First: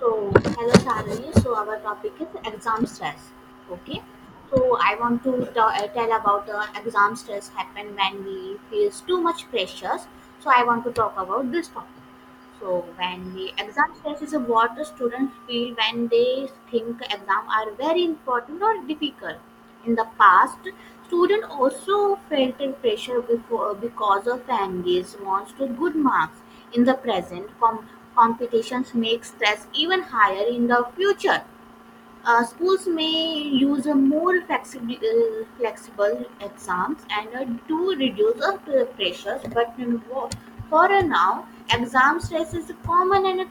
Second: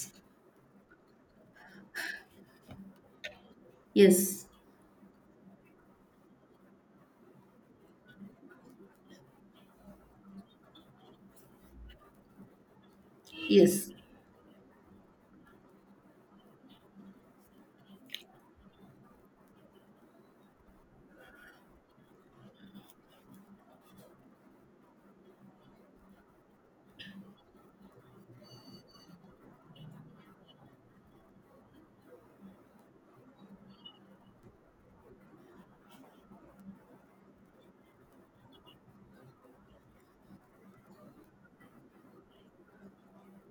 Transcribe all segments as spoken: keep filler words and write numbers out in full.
So, hello Sarani. So, our topic is exam stress. Okay. yes, So, I want to ta- uh, tell about the exam stress happen when we face too much pressures. So, I want to talk about this topic. So when we yes, exam stress is what the students feel when they think exam are very important or difficult. In the past, student also felt the pressure before because of families wants to good marks. In the present, com- competitions make stress even higher in the future. Uh, schools may use a more flexible, uh, flexible exams and uh, do reduce of the pressures, but um, wo- for now, exam stress is common and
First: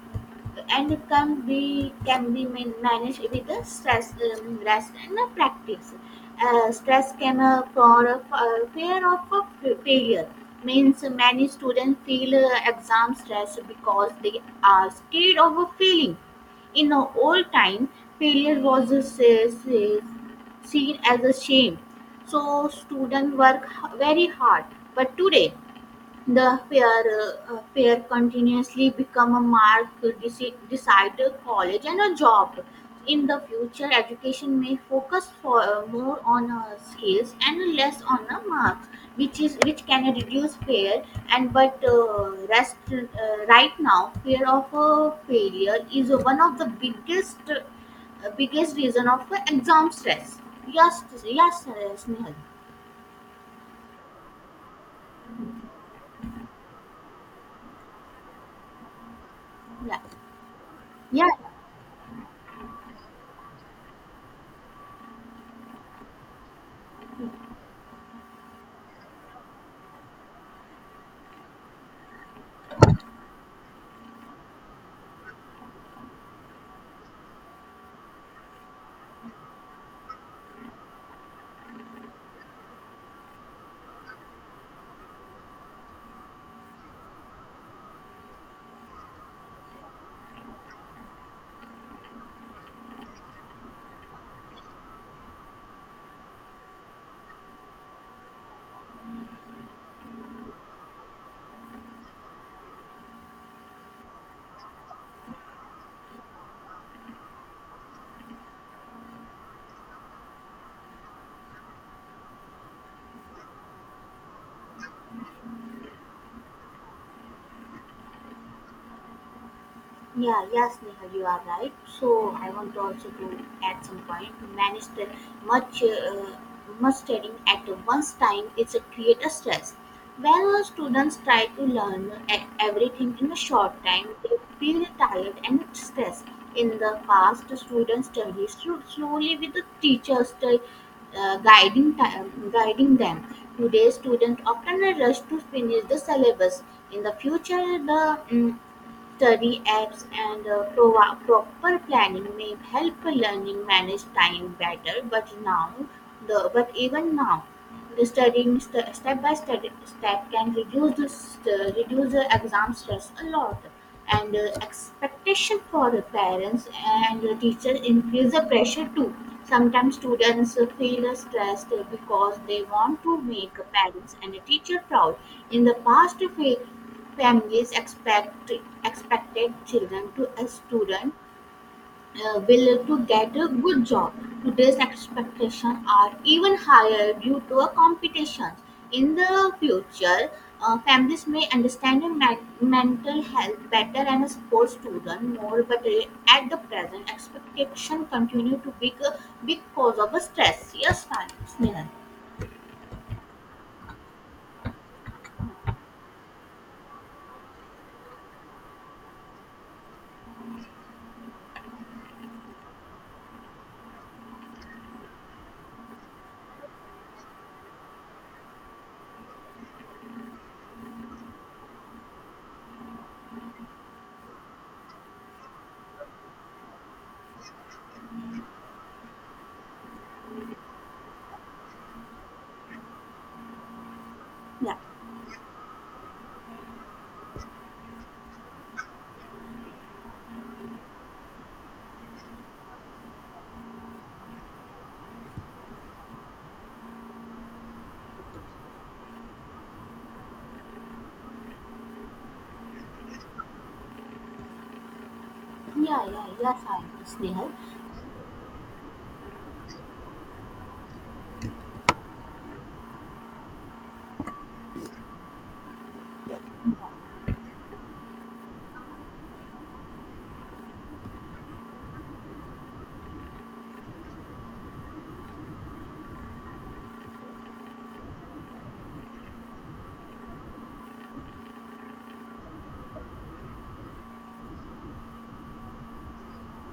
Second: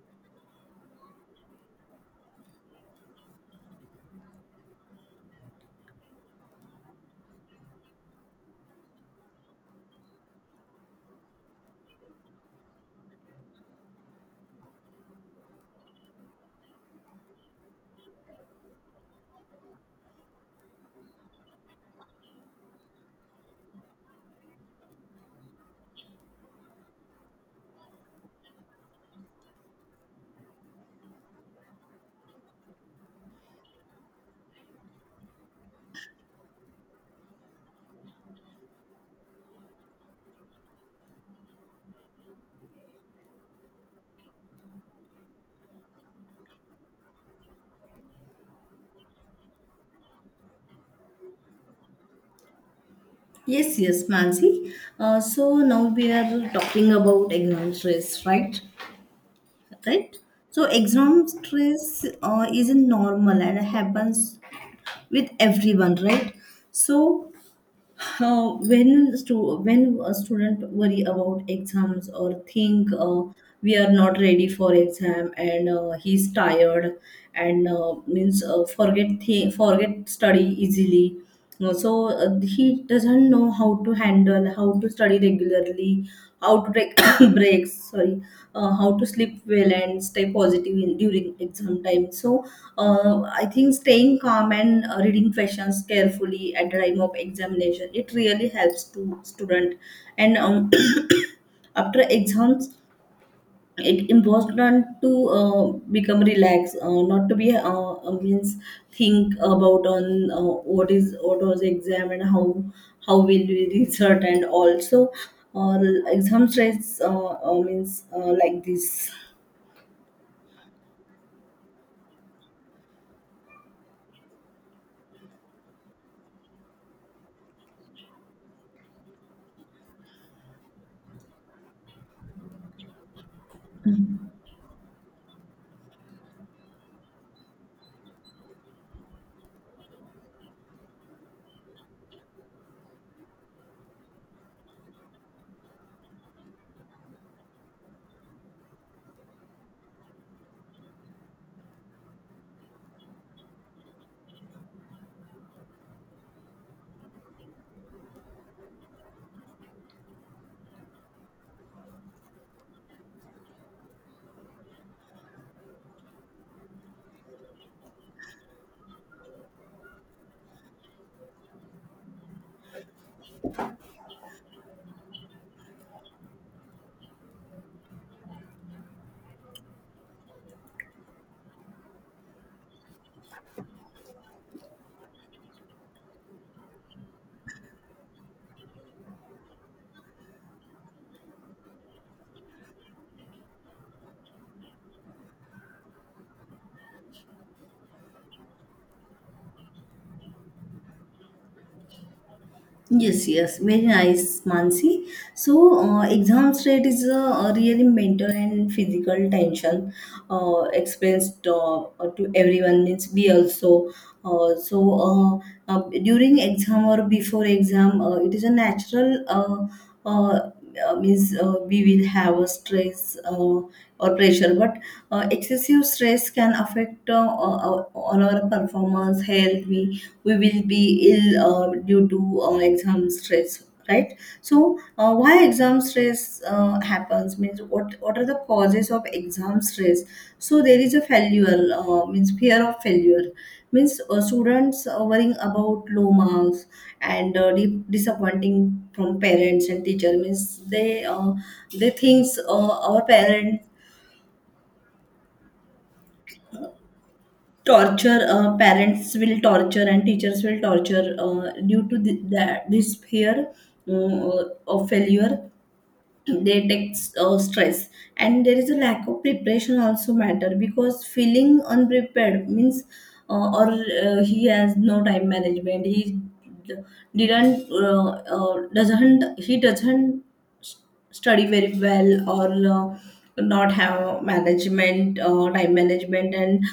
and it can be can be man- managed with the stress um, rest and the practice uh, stress can uh, for a for a fear of a f- failure means many students feel uh, exam stress because they are scared of a failing in the old time failure was uh, se- se- seen as a shame so students work h- very hard but today the pair fear continuously become a mark to deci- decide a college and a job. In the future, education may focus for uh, more on uh, skills and less on uh, marks, which is which can reduce fear. And but uh, rest uh, right now, fear of uh, failure is one of the biggest uh, biggest reason of uh, exam stress. Yes, yes, uh, Snehal. yes, yes, Mansi. Uh, so now we are talking about exam stress, right? Yeah, Right. So exam yeah. stress uh, isn't normal and happens with everyone, right? So How when stu- when a student worry about exams or think uh, we are not ready for exam and uh, he's tired and uh, means uh, forget thi- forget study easily. Uh, so uh, he doesn't know how to handle how to study regularly, how to take breaks, sorry, uh, how to sleep well and stay positive in, during exam time. So uh, I think staying calm and uh, reading questions carefully at the time of examination, it really helps to student. And um, after exams it involves not to uh, become relaxed, uh, not to be uh, uh, means think about on uh, what is what was the exam and how how will we result. And also uh, exam stress uh, uh, means uh, like this. Yeah, yes, Neha, you are right. So I want to also to at some point manage the much uh, much studying at once time is a create a stress. When students try to learn e- everything in a short time, they feel tired and stressed. In the past, the students study slo- slowly with the teachers the, uh, guiding time, guiding them. Today, students often rush to finish the syllabus. In the future, the mm, study apps and uh, prova- proper planning may help learning manage time better. But now, the but even now, studying st- step by step step can reduce the st- reduce the exam stress a lot, and uh, expectation for the parents and the teachers increase the pressure too. Sometimes students uh, feel stressed because they want to make parents and the teacher proud. In the past, fa- families expect expected children to a student uh, will to get a good job. Today's expectations are even higher due to a competition. In the future, uh, families may understand a men- mental health better and support students more, but uh, at the present, expectation continue to be a big cause of stress. Yes, Snehal. Yes, yes, very nice, Mansi. So uh, exam stress is a, a really mental and physical tension uh, experienced uh, uh, to everyone. Means we also, uh, so uh, uh, during exam or before exam, uh, it is a natural. Uh, uh, uh, means uh, We will have a stress uh, or pressure. But uh, excessive stress can affect uh, uh, on our performance, health. We we will be ill uh, due to uh, exam stress, right? Yeah, So uh, why exam stress uh, happens, means what what are the causes of exam stress? So there is a failure, uh, means fear of failure. Means uh, students uh, worrying about low marks and uh, di- disappointing from parents and teacher. Means they uh, they thinks uh, our parent yeah, yeah, yes, I Snehal. torture, uh, parents will torture and teachers will torture uh, due to th- that this fear uh, of failure, they take uh, stress. And there is a lack of preparation also matter, because feeling unprepared means uh, or uh, he has no time management. He didn't uh, uh, doesn't he doesn't s- study very well, or uh, not have management, uh, time management. And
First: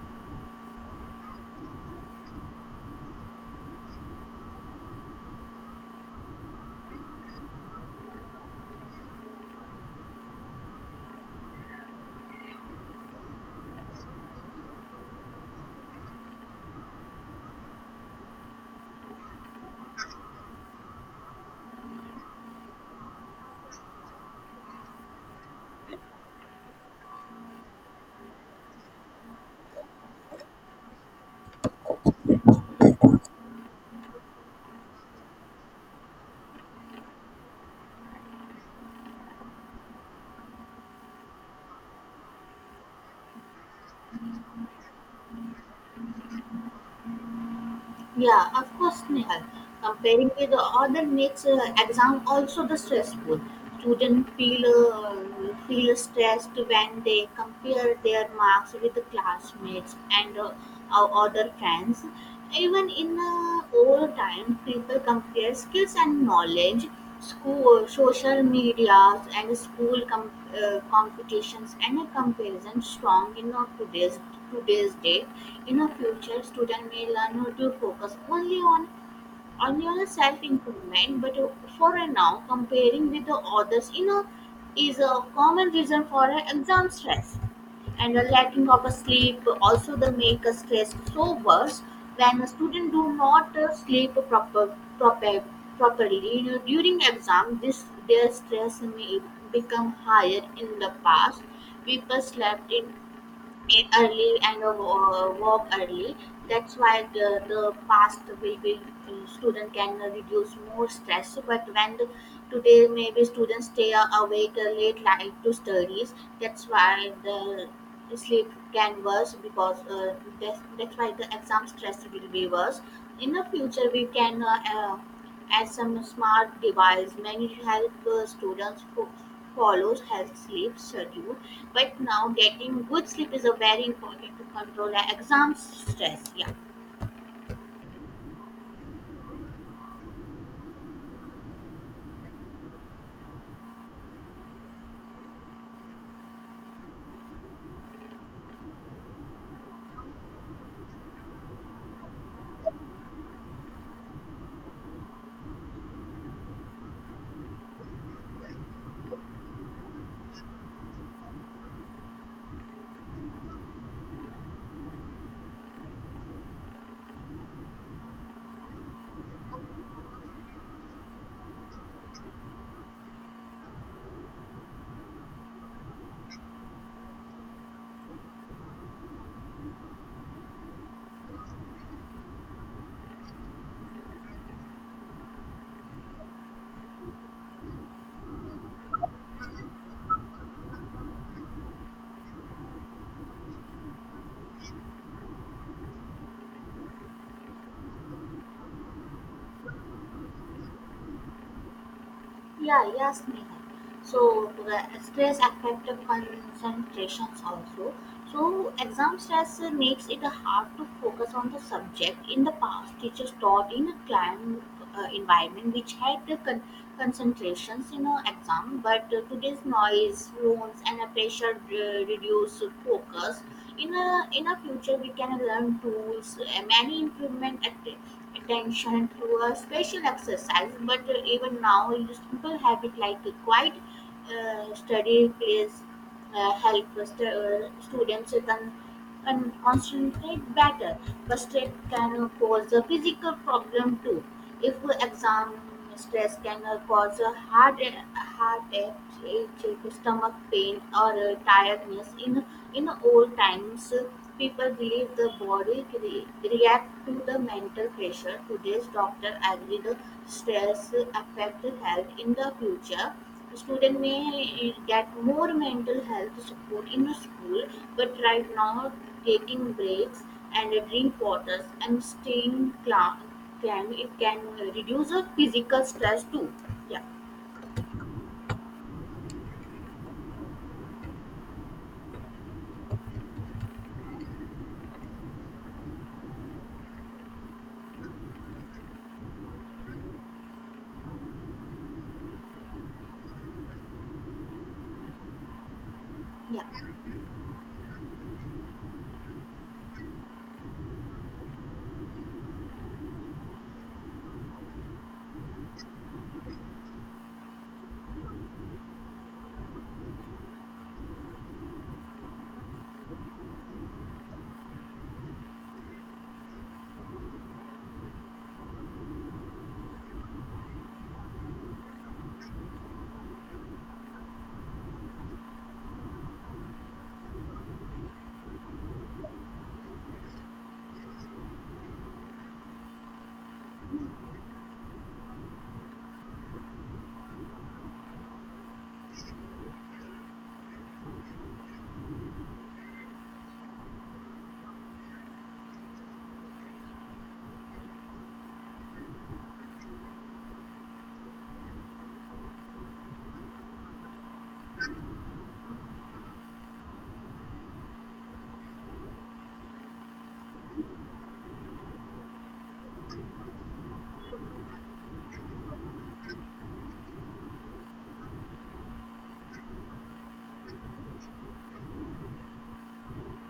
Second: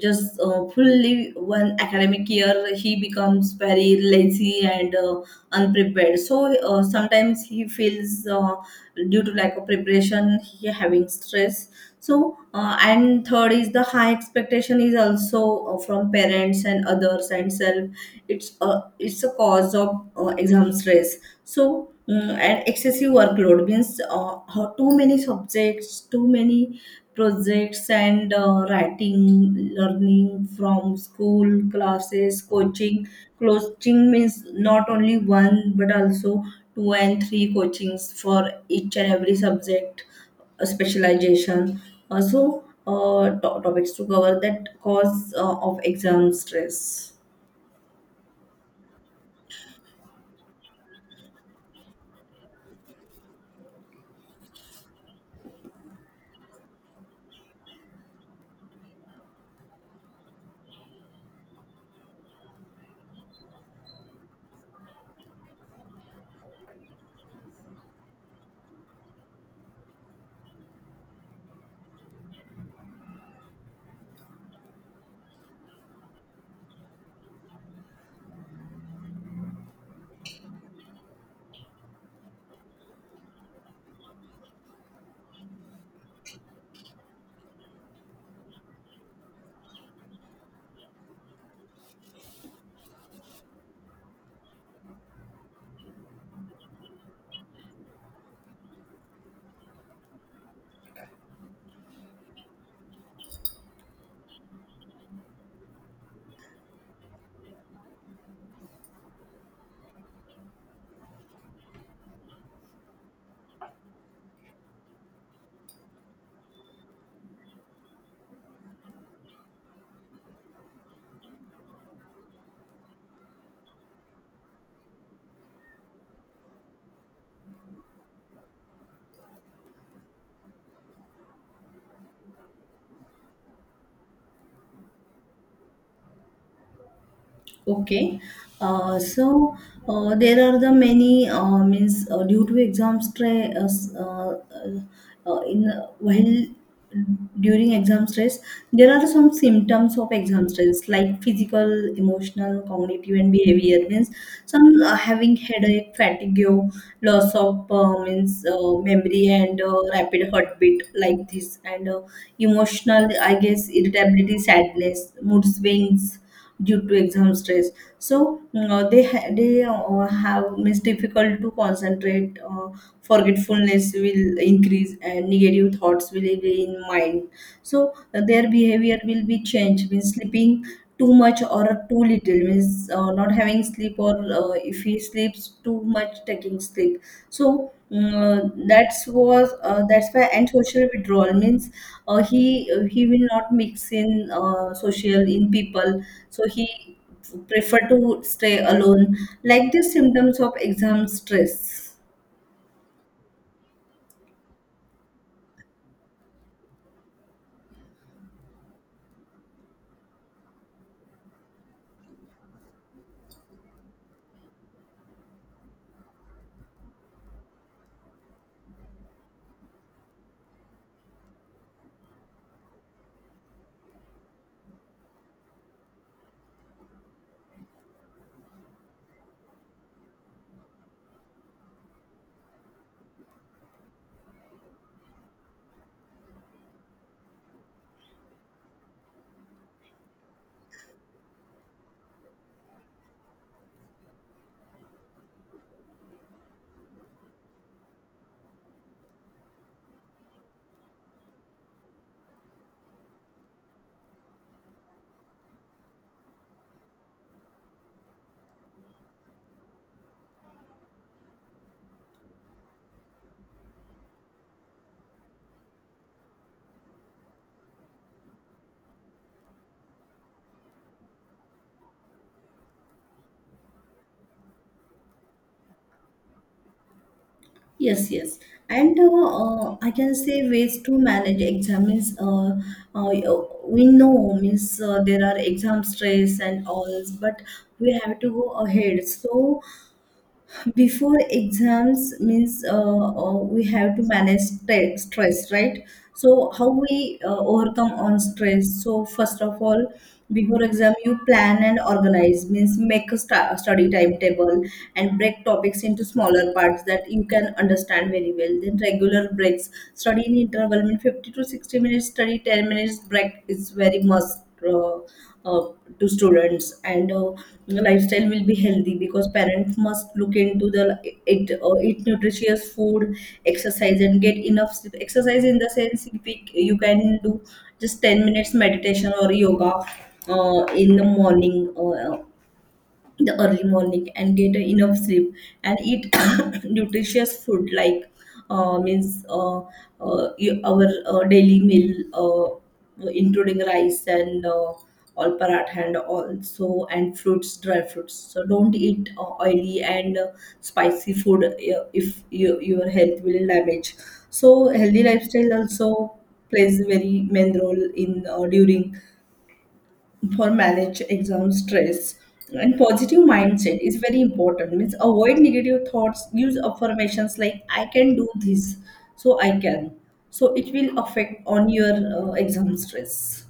just uh, fully one academic year he becomes very lazy and uh, unprepared. So uh, sometimes he feels uh, due to lack of preparation, he having stress. So uh, and third is the high expectation is also uh, from parents and others and self. It's uh, it's a cause of uh, exam stress. So mm, and excessive workload means uh, how- too many subjects, too many projects, and uh, writing, learning from school, classes, coaching. Coaching means not only one, but also two and three coachings for each and every subject, uh, specialization, also uh, to- topics to cover, that cause uh, of exam stress. Yeah, of course, Nehal. Comparing with other makes uh, exam also the stressful. Students feel uh, feel stressed when they compare their marks with the classmates and uh, our other friends. Even in uh, old time, people compare skills and knowledge school, social medias, and school com- uh, competitions and a comparison strong in our today's today's date. In a future, student may learn how to focus only on on your self improvement but uh, for a now comparing with the others you know is a common reason for a exam stress and the lacking of a sleep also the make a stress so worse when a student do not uh, sleep proper, proper properly you know during exam this their stress may become higher in the past people slept in eat early and uh, walk early. That's why the, the past will be uh, student can reduce more stress. But when the, today maybe students stay awake late night to studies, that's why the sleep can worse because uh, that's, that's why the exam stress will be worse. In the future, we can uh, uh, as some smart device many help uh, students who follows health sleep schedule but now getting good sleep is a very important to control the exam stress, yeah. Okay. Uh, so uh, there are the many, uh, means uh, due to exam stress, uh, s- uh, uh, in while during exam stress there are some symptoms of exam stress, like physical, emotional, cognitive and behavior. Means some uh, having headache, fatigue, loss of uh, means uh, memory, and uh, rapid heartbeat, like this. And uh, emotional, I guess irritability, sadness, mood swings due to exam stress. So uh, they ha- they uh, have, means difficult to concentrate, uh, forgetfulness will increase, and negative thoughts will be in mind. So uh, their behavior will be changed, means sleeping too much or too little, means uh, not having sleep, or uh, if he sleeps too much, taking sleep. So mm, that's was uh, that's why. And social withdrawal means uh, he uh, he will not mix in uh, social, in people. So he prefer to stay alone. Like the symptoms of exam stress. Yeah, yes, Neha. So uh, stress affect the concentrations also. So exam stress uh, makes it hard to focus on the subject. In the past, teachers taught in a client uh, environment which had the con- concentrations in an exam, but uh, today's noise, phones, and a pressure uh, reduce focus. In a in a future, we can learn tools, uh, many improvement act- attention through a special exercise. But uh, even now, a simple habit like a quiet uh, study place uh, help st- uh, students can and concentrate better, but stress can cause a physical problem too. If exam stress can uh, cause a heart heartache, headache, stomach pain, or uh, tiredness in in old times people believe the body cre- react to the mental pressure. Today's doctor agree the stress affect health. In the future, student may get more mental health support in the school, but right now taking breaks and drink waters and staying calm, can it can reduce the physical stress too. Yeah, Yes, yes. And uh, uh, I can say ways to manage exam, means uh, uh, we know, means uh, there are exam stress and all, but we have to go ahead. So before exams, means uh, uh, we have to manage stre- stress, right? So yeah. how we uh, overcome on stress. So first of all, before exam, you plan and organize, means make a sta- study timetable and break topics into smaller parts that you can understand very well. Then regular breaks, study in interval, mean fifty to sixty minutes study, ten minutes break is very must uh, uh, to students. And uh, lifestyle will be healthy, because parents must look into the it. Uh, eat nutritious food, exercise, and get enough sleep. Exercise in the sense, if we, you can do just ten minutes meditation or yoga uh, in the morning, uh, in the early morning, and get a enough sleep, and eat nutritious food like uh, means uh, uh, y- our uh, daily meal, uh, including rice and uh, all paratha, and also, and fruits, dry fruits. So don't eat uh, oily and uh, spicy food. Uh, if you, your health will damage. So healthy lifestyle also plays very main role in uh, during for manage exam stress. And positive mindset is very important, means avoid negative thoughts, use affirmations like I can do this. So I can so it will affect on your uh, exam stress.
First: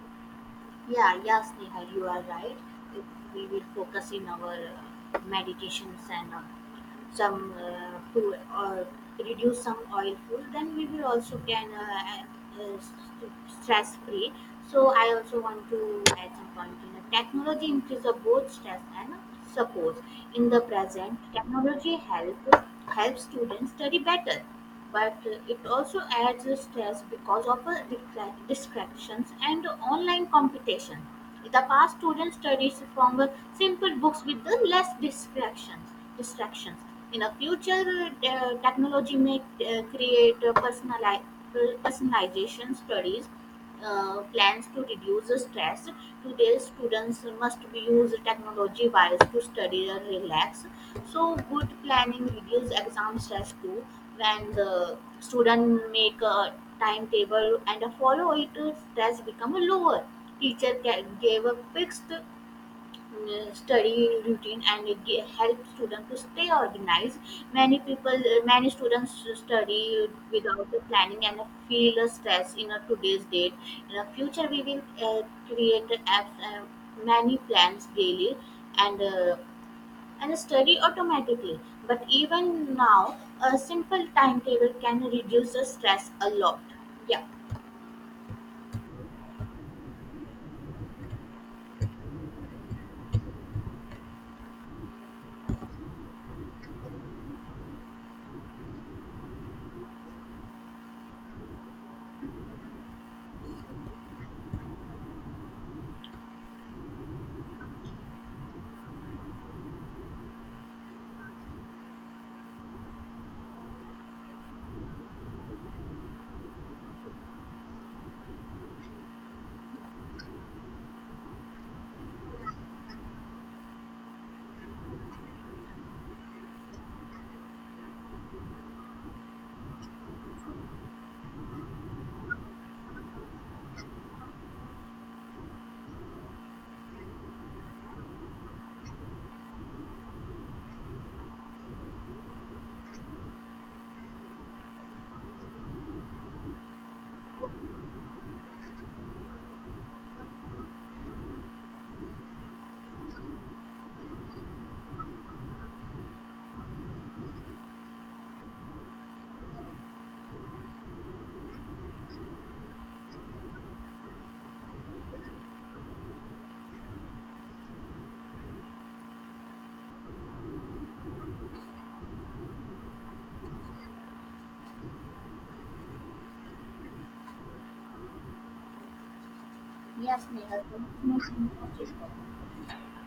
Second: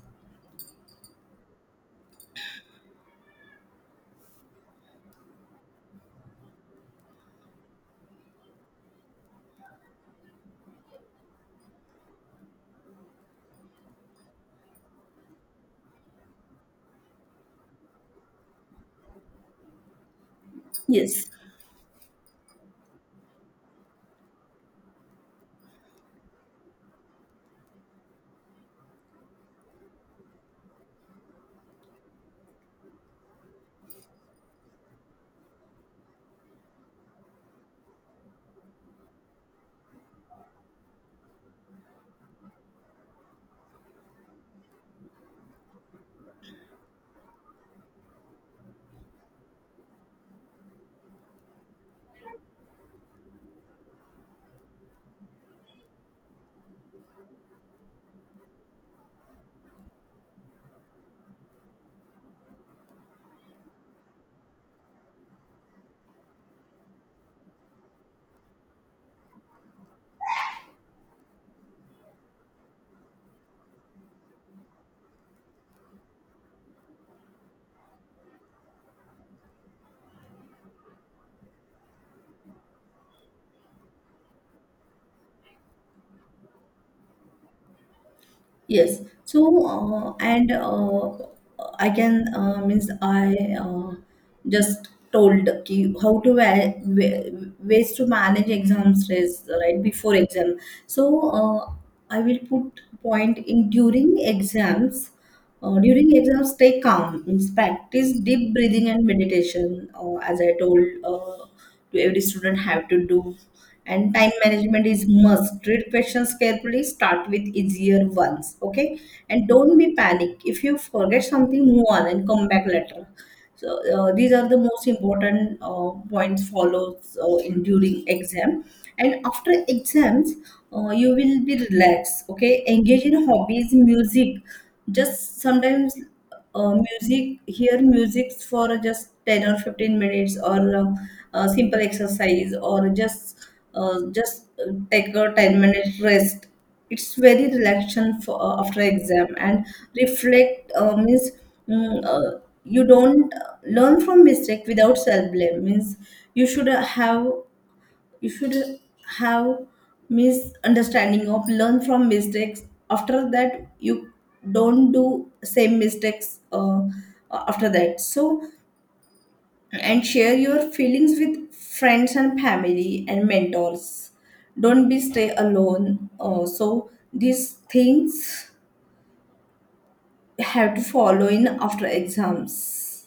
Yeah, yeah, Sneha, you are right. If we will focus in our uh, meditations and uh, some uh, food or reduce some oil food, then we will also can uh, uh, stress free. So I also want to add some point in the technology increase of both stress and support. In the present, Yes technology help helps students study better but uh, it also adds a stress because of uh, distra- distractions and online competition. In the past, students studied from uh, simple books with the less distractions. Distractions. In the future, uh, uh, technology may uh, create uh, personali- personalization studies uh, plans to reduce the stress. Today, students must use technology wise to study and relax. So good planning reduce exam stress too. When the student make a timetable and follow it, stress become lower. Teacher ca- gave a fixed mm, study routine and it ga- help student to stay organized. Many people, uh, many students study without the planning and feel a stress in a today's date. In the future, we will uh, create apps, uh, many plans daily and. Uh, and study automatically. But even now, a simple timetable can reduce the stress a lot. Yeah. Yes. So uh, and uh, I can uh, means I uh, just told ki how to wa- wa- ways to manage exam stress right before exam. So uh, I will put point in during exams. Uh, during exams, stay calm. Means practice deep breathing and meditation. Uh, as I told, uh, to every student have to do. And time management is must. Treat questions carefully. Start with easier ones. Okay, and don't be panic. If you forget something, move on and come back later. So uh, these are the most important uh, points follows uh, in during exam. And after exams, uh, you will be relaxed. Okay, engage in hobbies, music. Just sometimes uh, music hear music for just ten or fifteen minutes, or uh, uh, simple exercise, or just uh, just uh, take a ten minute rest. It's very relaxation for uh, after exam. And reflect, uh, means mm, uh, you don't uh, learn from mistake without self blame. Means you should have, you should have misunderstanding of learn from mistakes. After that, you don't do same mistakes uh, after that. So, and share your feelings with friends and family and mentors. Don't be stay alone. Uh, so these things Yes, Nehal, have to follow connections are in more after important. exams.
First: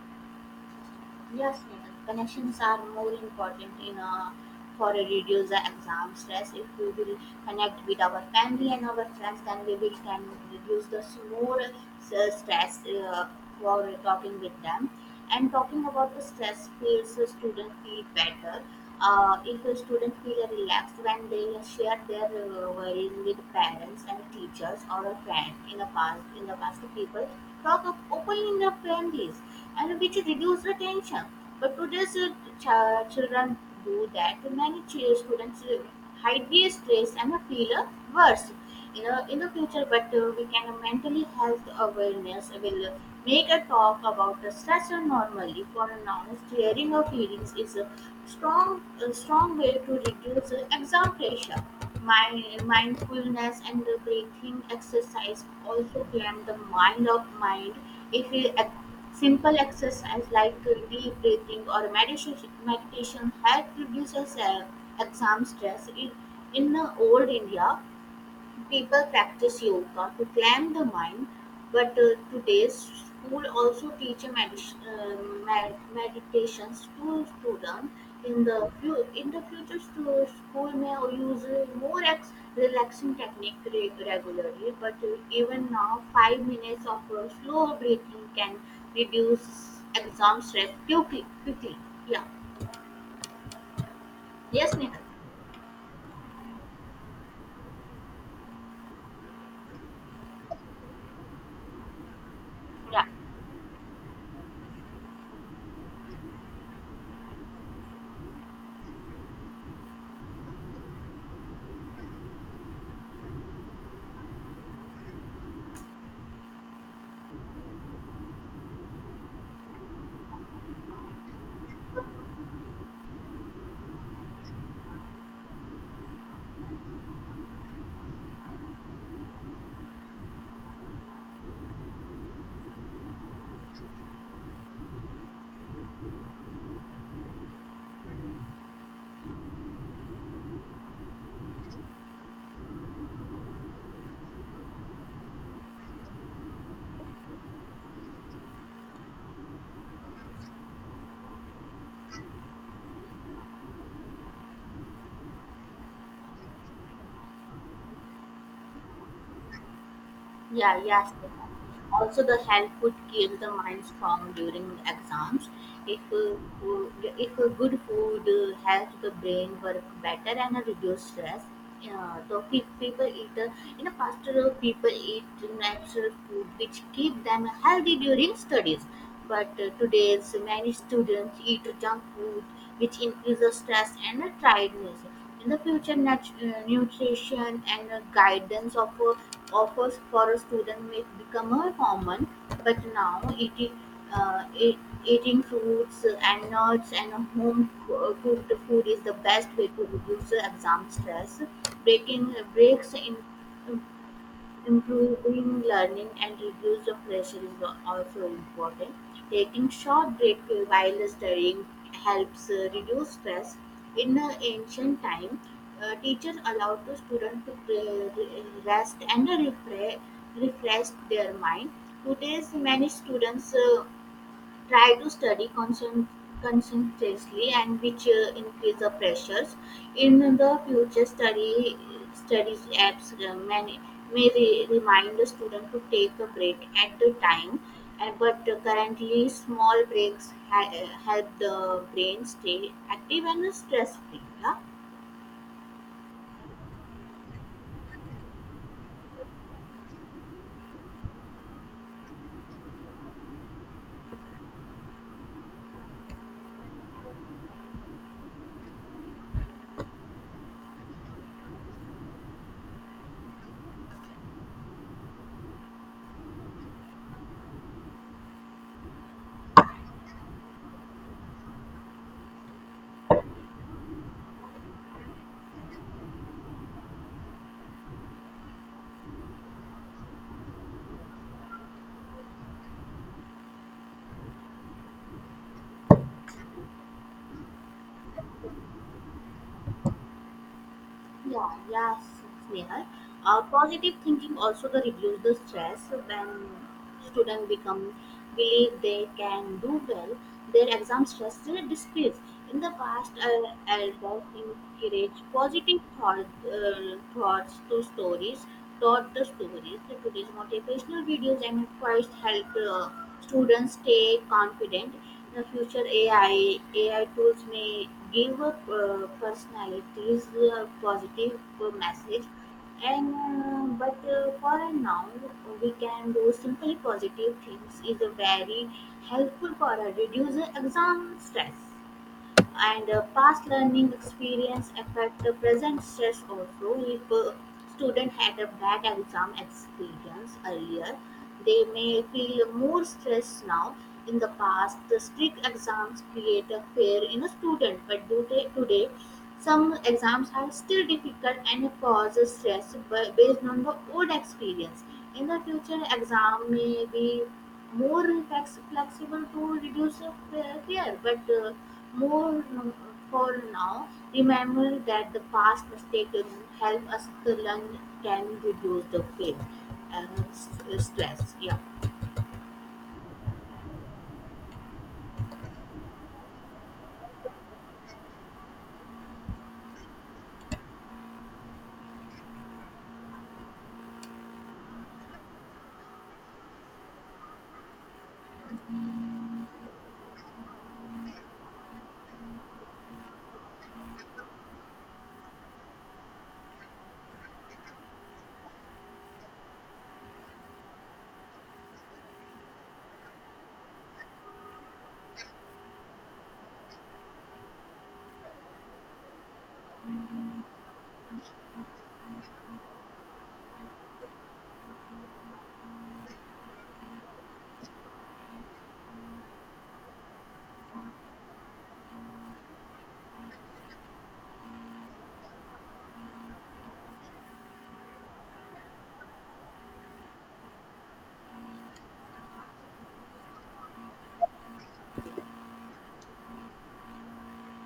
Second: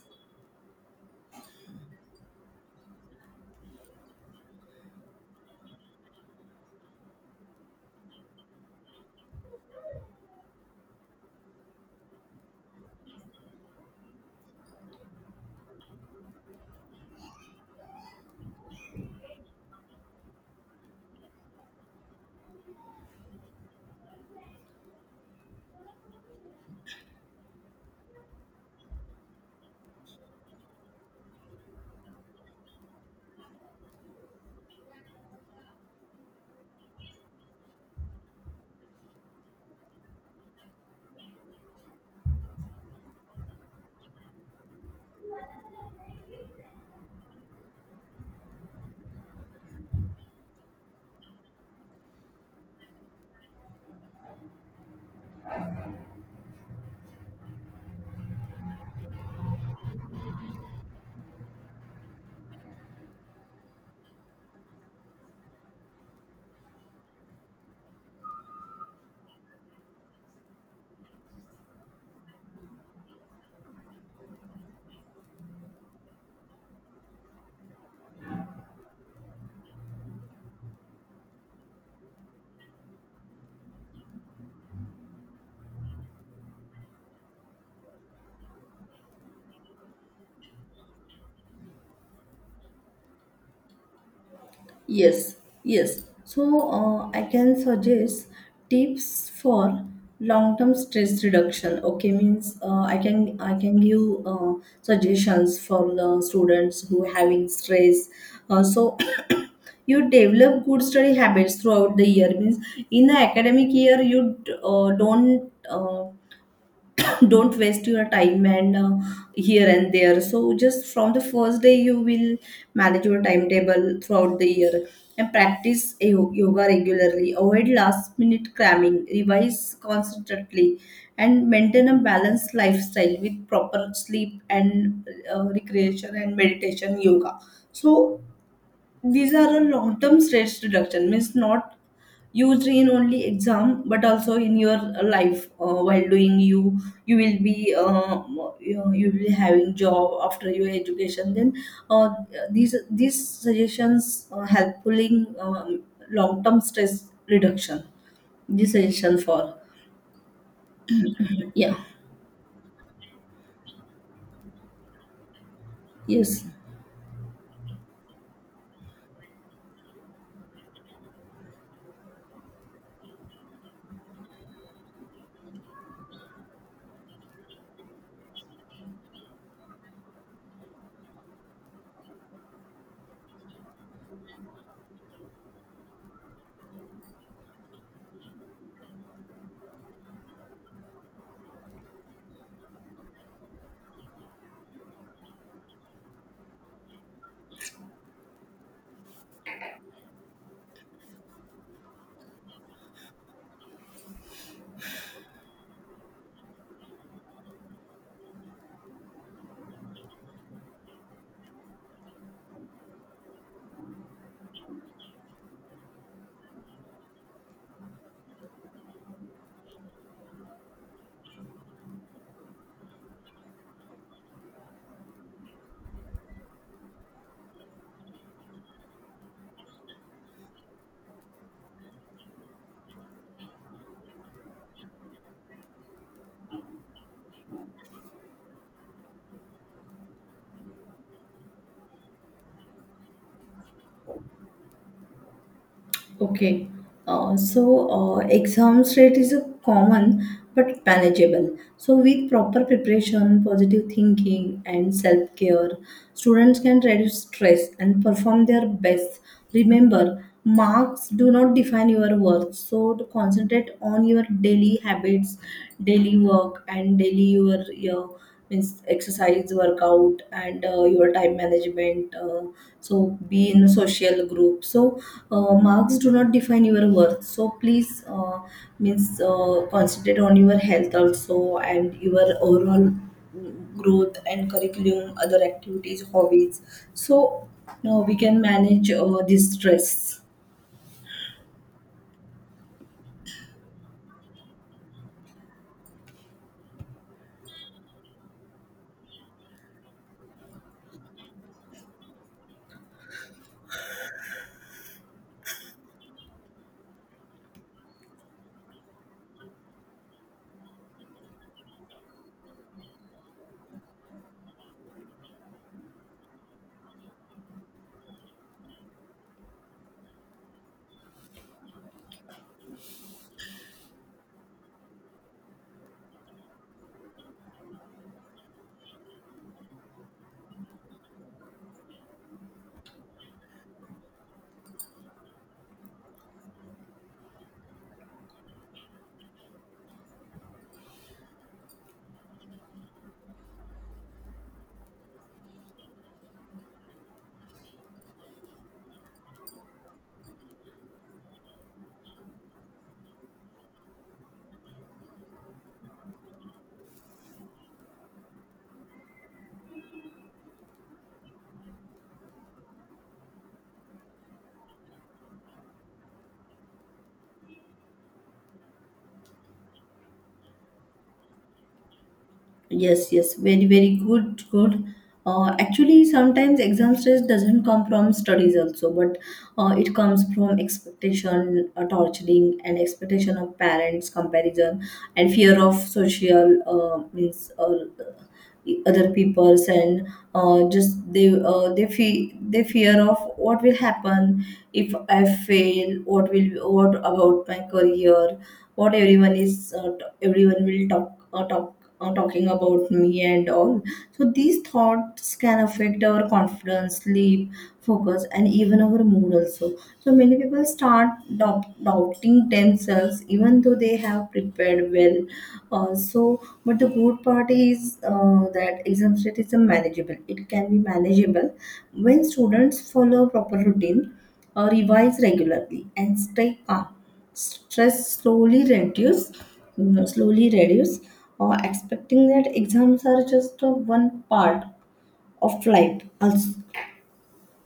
Yes, Nehal. Connections are more important in a, for a reduce the exam stress. If we will connect with our family and our friends, then we will can reduce the s- more uh, stress uh, for talking with them. And talking about the stress feels the student feel better. Uh, if a student feel relaxed when they share their uh, worries with parents and teachers or a friend in the past, in the past people talk up openly in their families and which reduce the tension. But today's uh, ch- children do that. Many ch- students uh, hide their stress and feel uh, worse you know in the future but uh, we can uh, mentally health awareness will uh, make a talk about the stress and normally for an honest clearing of feelings is a strong a strong way to reduce uh, exam pressure my mindfulness and the breathing exercise also calm the mind of mind if we ac- simple exercise like uh, deep breathing or meditation meditation help reduce uh, exam stress in, in uh, old india people practice yoga to calm the mind, but uh, today's school also teach a med- uh, med- meditations to students. In the few, in the future, stu- school may use uh, more ex- relaxing technique re- regularly. But uh, even now, five minutes of uh, slow breathing can reduce exam stress quickly. Quickly, yeah. Yes, Nina. Yes, yes. So uh, I can suggest tips for long-term stress reduction. Okay, means uh, I can I can give uh, suggestions for the students who having stress. Uh, so you develop good study habits throughout the year. Means in the academic year, you d- uh, don't. Uh, don't waste your time and uh, here and there. So just from the first day, you will manage your timetable throughout the year, and practice yo- yoga regularly, avoid last minute cramming, revise constantly, and maintain a balanced lifestyle with proper sleep, and uh, recreation, and meditation, yoga. So these are a long-term stress reduction, means not used in only exam, but also in your life. Uh, while doing, you you will be uh, you, know, you will be having job after your education. Then uh, these these suggestions are helpful in um, long-term stress reduction. These suggestions for, Yeah, yes, Neha. yeah, Also, the health food keeps the mind strong during exams. If uh, yes. fo- if uh, good food uh, helps the brain work better and uh, reduce stress. Uh, so pe- people eat uh, you know faster. uh, People eat natural food which keep them healthy during studies. But uh, today's many students eat junk food which increases stress and uh, tiredness. In the future, nat- uh, nutrition and uh, guidance offer, offers for a student may become more common, but now eating, uh, eat, eating fruits and nuts and home co- cooked food is the best way to reduce the exam stress. Breaking breaks in improving learning and reduce the pressure is also important. Taking short break while studying helps uh, reduce stress. In the ancient time, uh, teachers allowed the students to pre- rest and refresh, refresh their mind. Today, many students uh, try to study concern, consistently and which uh, increase the pressures in the future study studies apps uh, may, may re- remind the student to take a break at the time and but uh, currently small breaks ha- uh, help the brain stay active and stress free, yeah. Okay, uh, so uh, exams rate is a common but manageable. So with proper preparation, positive thinking, and self-care, students can reduce stress and perform their best. Remember, marks do not define your worth. So to concentrate on your daily habits, daily work, and daily your your means exercise, workout, and uh, your time management, uh, so be in a social group. So uh, marks do not define your worth. So please, uh, means uh, concentrate on your health also, and your overall mm, growth and curriculum, other activities, hobbies. So now we can manage uh, this stress. Yeah, yes, Sneha. Uh, positive thinking also the reduce the stress when students become believe they can do well. Their exam stress they decrease. In the past, uh, elders encourage positive thought, uh, thoughts to stories, taught the stories. So today's motivational videos and quotes help uh, students stay confident the future, A I A I tools may give uh, personalities a positive uh, message, and uh, but uh, for now we can do simple positive things is very helpful for uh, reduce exam stress and uh, past learning experience affect the present stress also. If a student had a bad exam experience earlier, they may feel more stress now. In the past, the strict exams create a fear in a student, but due to today some exams are still difficult and it causes stress bu- based on the old experience. In the future exam may be more flex- flexible to reduce the fe- fear, but uh, more for now, remember that the past mistakes help us to learn can reduce the pain and s- stress. Yeah, Yes, yes, very, very good, good. Uh, actually, sometimes exam stress doesn't come from studies also, but uh, it comes from expectation, uh, torturing, and expectation of parents, comparison, and fear of social, uh, means. Uh, other peoples and uh, just they uh, they feel they fear of what will happen if I fail. What will, what about my career, what everyone is uh, t- everyone will talk uh, talk uh, talking about me and all. So these thoughts can affect our confidence, sleep, focus, and even our mood also. So many people start doubting themselves even though they have prepared well. uh, so but the good part is uh, that exam set is a manageable, it can be manageable when students follow proper routine, uh, revise regularly and stay calm. Stress slowly reduce, mm, slowly reduce, or expecting that exams are just uh, one part of life also.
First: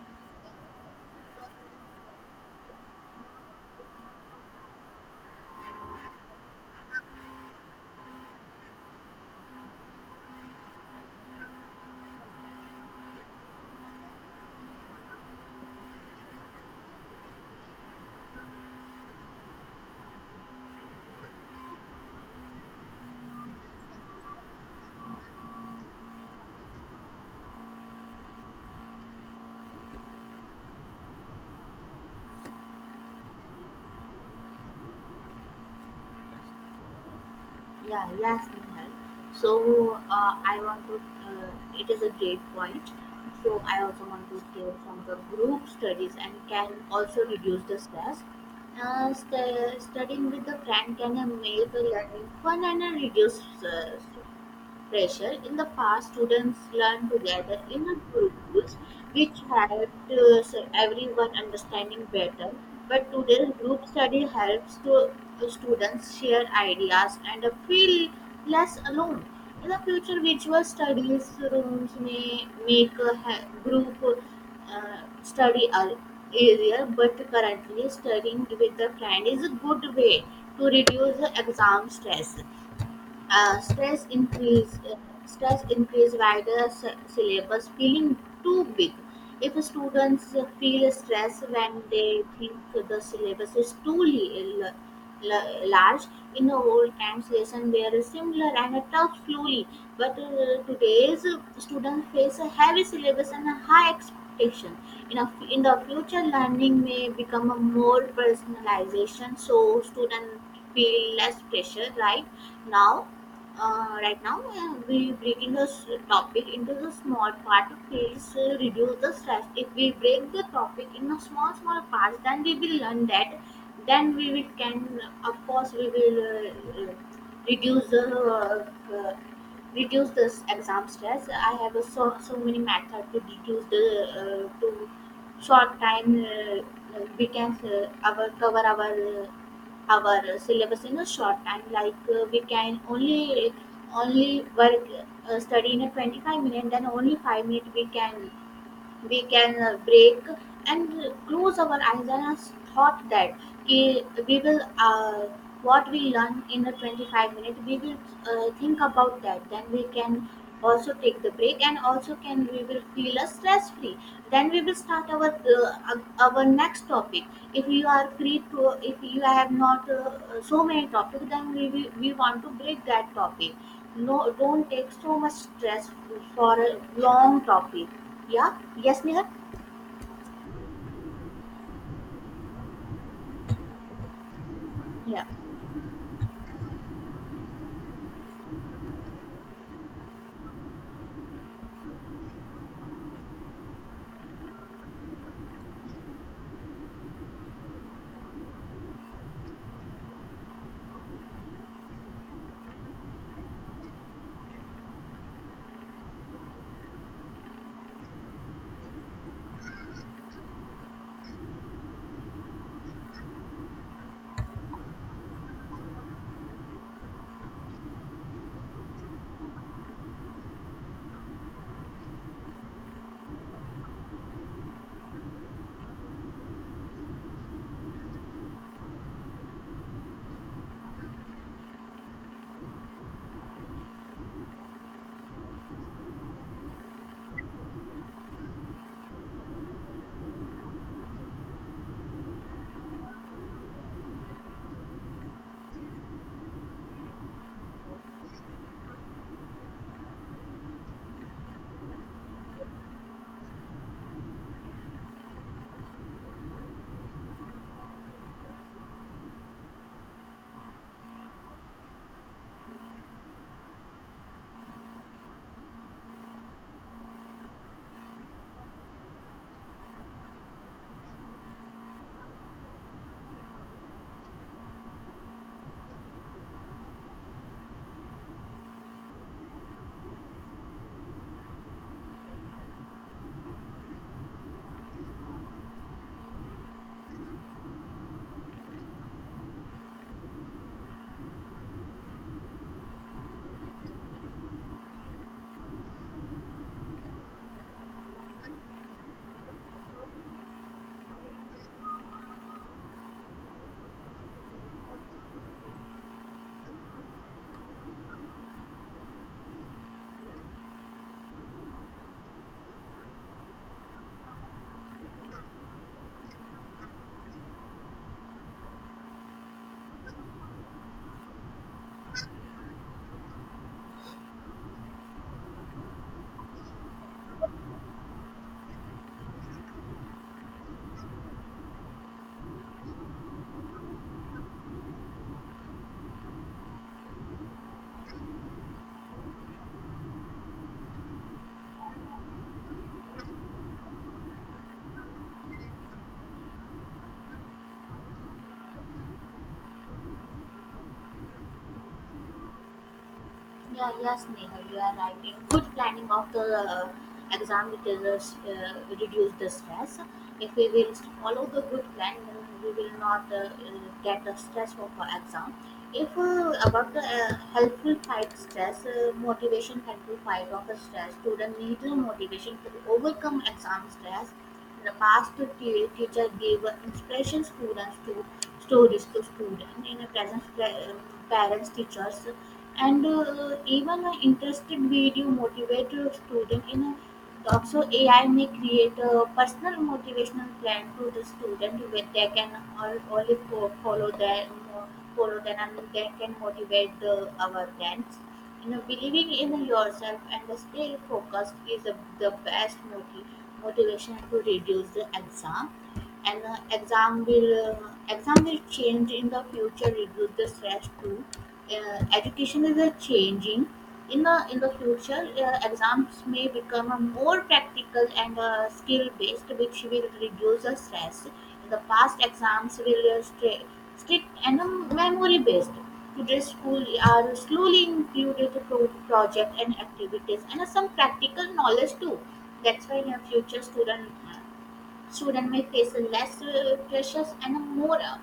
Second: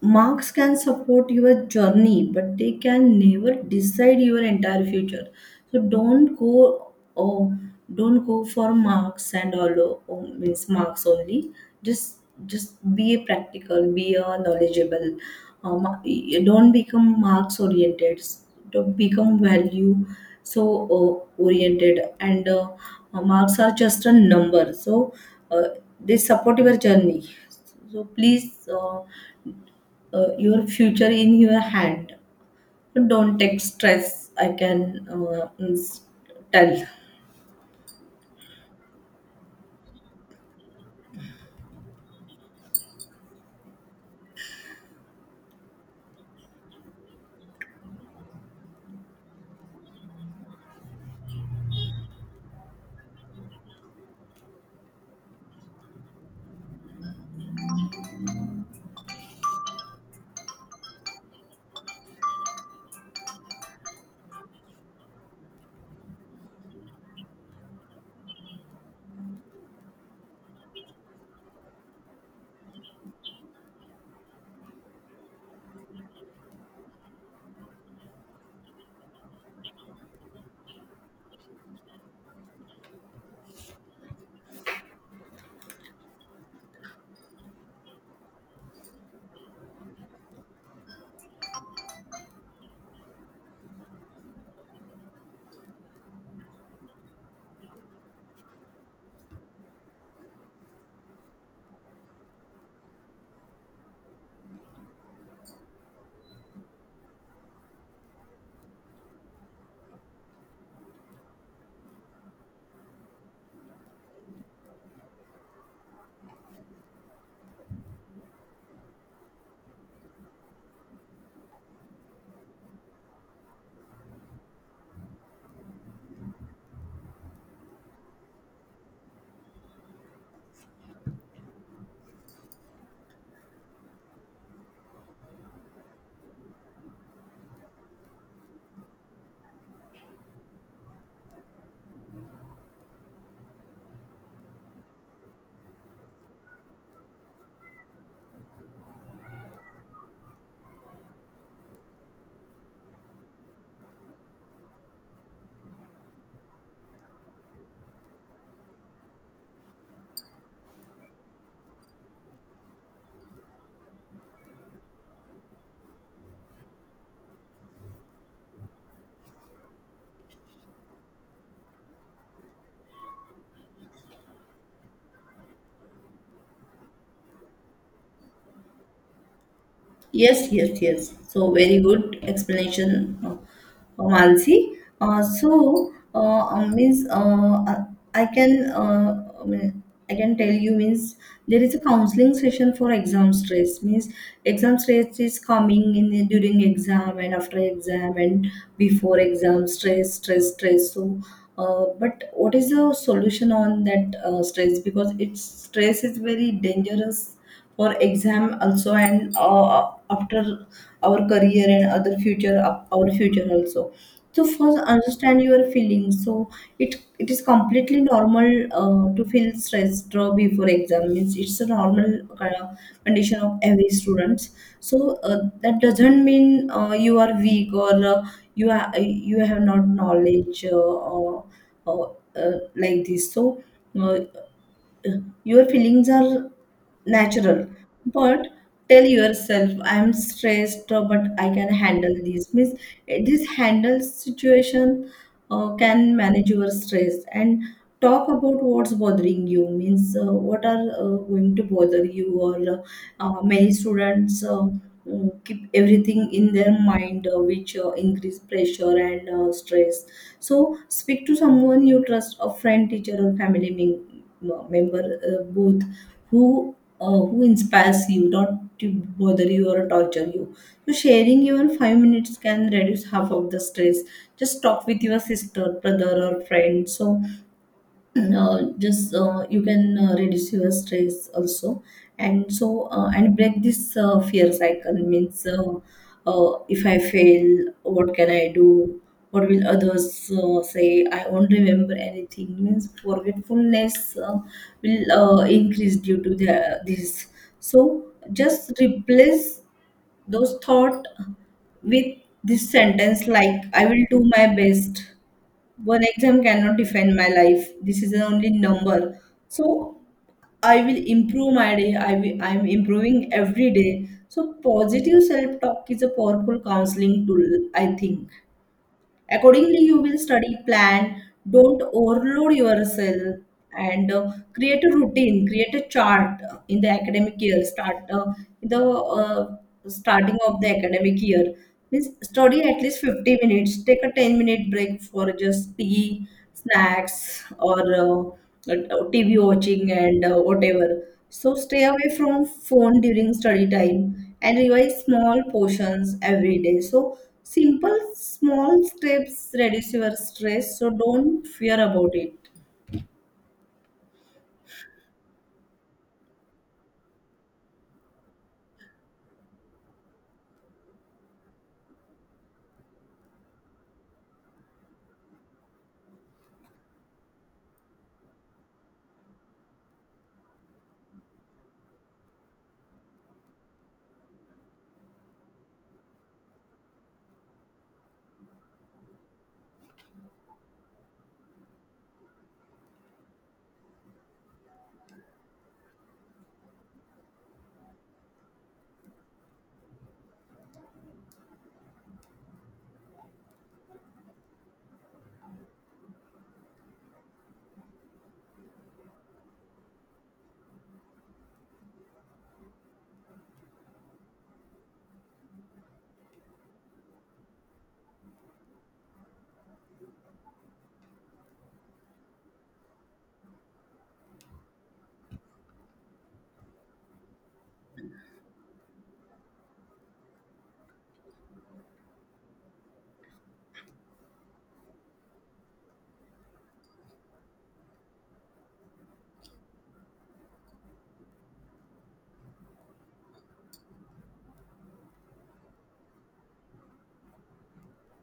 Marks can support your journey, but they can never decide your entire future. So don't go, oh, don't go for marks and all. Oh, means marks only, just just be a practical, be a knowledgeable. um, don't become marks oriented, don't become value. So uh, oriented, and uh, marks are just a number. So uh, they support your journey. So please, uh, uh, your future in your hand. Don't take stress. I can uh, s- tell. yeah, yes, Nihal. So uh, I want to. Uh, it is a great point. So I also want to hear from the group studies and can also reduce the stress. Uh, st- studying with the friend can uh, make the learning fun and uh, reduce uh, pressure. In the past, students learned together in a groups, which helped uh, so everyone understanding better. But today, group study helps to uh, students share ideas and uh, feel less alone. In the future, virtual studies rooms may make a ha- group uh, study a- easier, but currently, studying with a friend is a good way to reduce the exam stress uh, stress increase uh, stress increase wider sy- syllabus feeling too big. If students feel stress when they think the syllabus is too li- l- l- large. In old times lesson were similar and tough slowly, but uh, today's students face a heavy syllabus and a high expectation. In, a, in the future, learning may become a more personalization so students feel less pressure. right now uh, right now, uh, we breaking the s- topic into the small part of fields uh, reduce the stress. If we break the topic in a small small parts, then we will learn that, then we will can, of course we will uh, uh, reduce the uh, uh, reduce this exam stress. I have a so, so many method to reduce the, uh, to short time, uh, uh, we can uh, our, cover our uh, our uh, syllabus in a short time. Like uh, we can only only work, uh, study in a twenty-five minute, then only five minute we can, we can uh, break and close our eyes and us thought that ki- we will uh, what we learn in a twenty-five minute we will uh, think about that, then we can also take the break, and also can we will feel a stress free, then we will start our uh, our next topic. If you are free to, if you have not uh, so many topics, then we, we we want to break that topic. No, don't take so much stress for a long topic. Yeah? Yes, Nihar? Yes, yes, yes. So very good explanation, uh, Malsi. Uh, Yeah. so uh, uh, means uh, uh, I can, uh, I mean, I can tell you means there is a counseling session for exam stress. Means exam stress is coming in the, during exam and after exam and before exam, stress stress stress. So uh, but what is the solution on that uh, stress, because it's stress is very dangerous for exam also, and uh, after our career and other future, our future also. So first understand your feelings. So it it is completely normal uh, to feel stressed uh, before exam. Means it's a normal kind of condition of every students. So uh, that doesn't mean uh, you are weak or uh, you are, you have not knowledge, uh, or, or uh, like this. So uh, your feelings are natural, but tell yourself I'm stressed, uh, but I can handle this. Means uh, this handle situation uh, can manage your stress. And talk about what's bothering you. Means uh, what are uh, going to bother you, or uh, uh, many students uh, mm, keep everything in their mind, uh, which uh, increase pressure and uh, stress. So speak to someone you trust, a friend, teacher, or family mem- member, uh, both who uh, who inspires you, not to bother you or torture you. So sharing even five minutes can reduce half of the stress. Just talk with your sister, brother, or friend. So uh, just uh, you can uh, reduce your stress also. And so uh, and break this uh, fear cycle. Means uh, uh, if I fail, what can I do, what will others uh, say, I won't remember anything. Means forgetfulness uh, will uh, increase due to the, this. So just replace those thought with this sentence like, I will do my best, one exam cannot define my life, this is the only number. So I will improve my day, i will, I'm improving every day. So positive self talk is a powerful counseling tool, I think. Accordingly, you will study, plan, don't overload yourself, and uh, create a routine, create a chart uh, in the academic year, start uh, in the uh, starting of the academic year. Means study at least fifty minutes, take a ten minute break for just tea, snacks, or uh, uh, T V watching and uh, whatever. So stay away from phone during study time and revise small portions every day. So simple small steps reduce your stress, so don't fear about it. Yeah, yes, Neha, you are right. A good planning of the uh, exam it will uh, s- uh, reduce the stress. If we will follow the good plan, then we will not uh, uh, get the stress of our exam. If uh, about the uh, helpful fight stress, uh, motivation helpful fight of the stress, student need the motivation to overcome exam stress. In the past, t- teacher gave uh, inspiration students to stories to students. In the present, pa- uh, parents, teachers and uh, even an interested video motivate your student in a, also A I may create a personal motivational plan to the student where they can all only fo- follow their follow them and they can motivate the our friends, you know, believing in yourself and stay focused is the the best motiv- motivation to reduce the exam and uh, exam will uh, exam will change in the future reduce the stress too. Uh, education is uh, changing in the in the future. Uh, exams may become uh, more practical and uh, skill based which will reduce the stress. In the past exams will uh, stri- strict and um, memory based. Today's school are slowly included pro- project and activities and uh, some practical knowledge too. That's why in the future student uh, students may face less uh, pressures and a more uh,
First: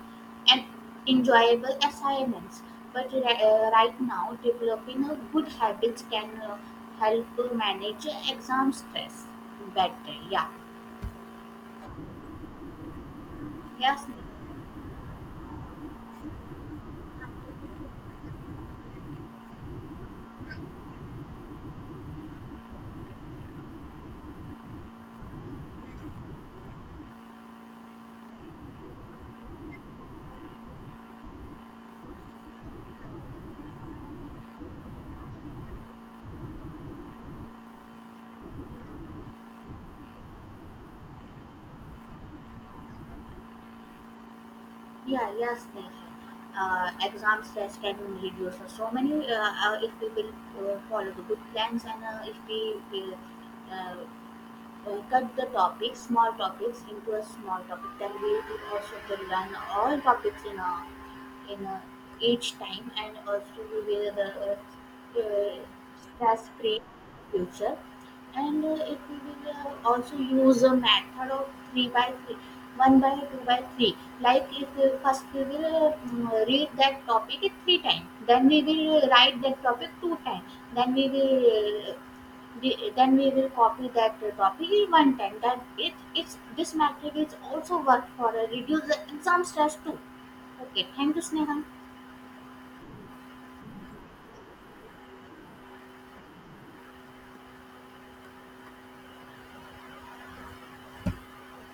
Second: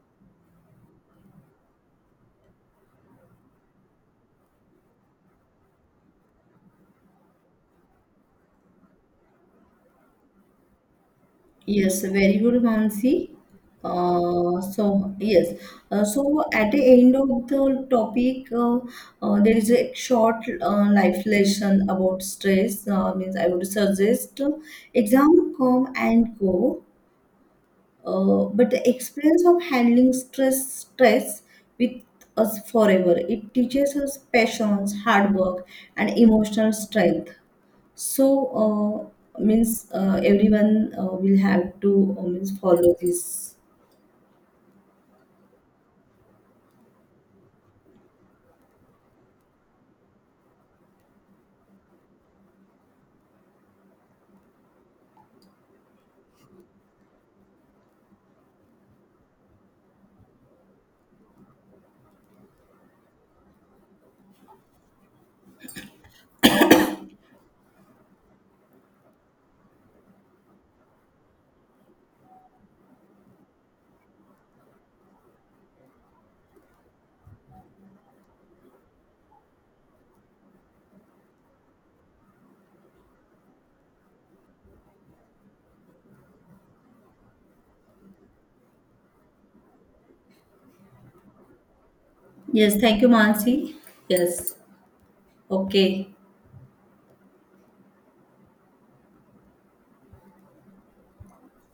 and enjoyable assignments. But ri- uh, right now, developing a good habits can uh, help uh, manage exam stress better. Yeah, Yes, very good, Mansi. yes, Uh, so yes, uh, so at the end of the topic, uh, uh, there is a short uh, life lesson about stress. Uh, means I would suggest uh, exam come and go, Uh, but the experience of handling stress stress with us forever. It teaches us patience, hard work, and emotional strength. So uh, means uh, everyone uh, will have to uh, means follow this. yeah, yes, Neha. Uh, exam stress can reduce so many uh, uh, if we will uh, follow the good plans, and uh, if we will uh, uh, cut the topic, small topics into a small topic. Then we will also will learn all topics in a, in a, each time, and also we will uh, uh, stress free future. And uh, it we will uh, also use a method of three by three. one by two by three, like if uh, first we will uh, mm, read that topic at three times, then we will write that topic two times, then we will uh, the, then we will copy that topic one time. That it it's this matrix is also work for a reduce in some stress too. Okay, thank you, Sneha. Yes, thank you, Mansi. Yes, okay.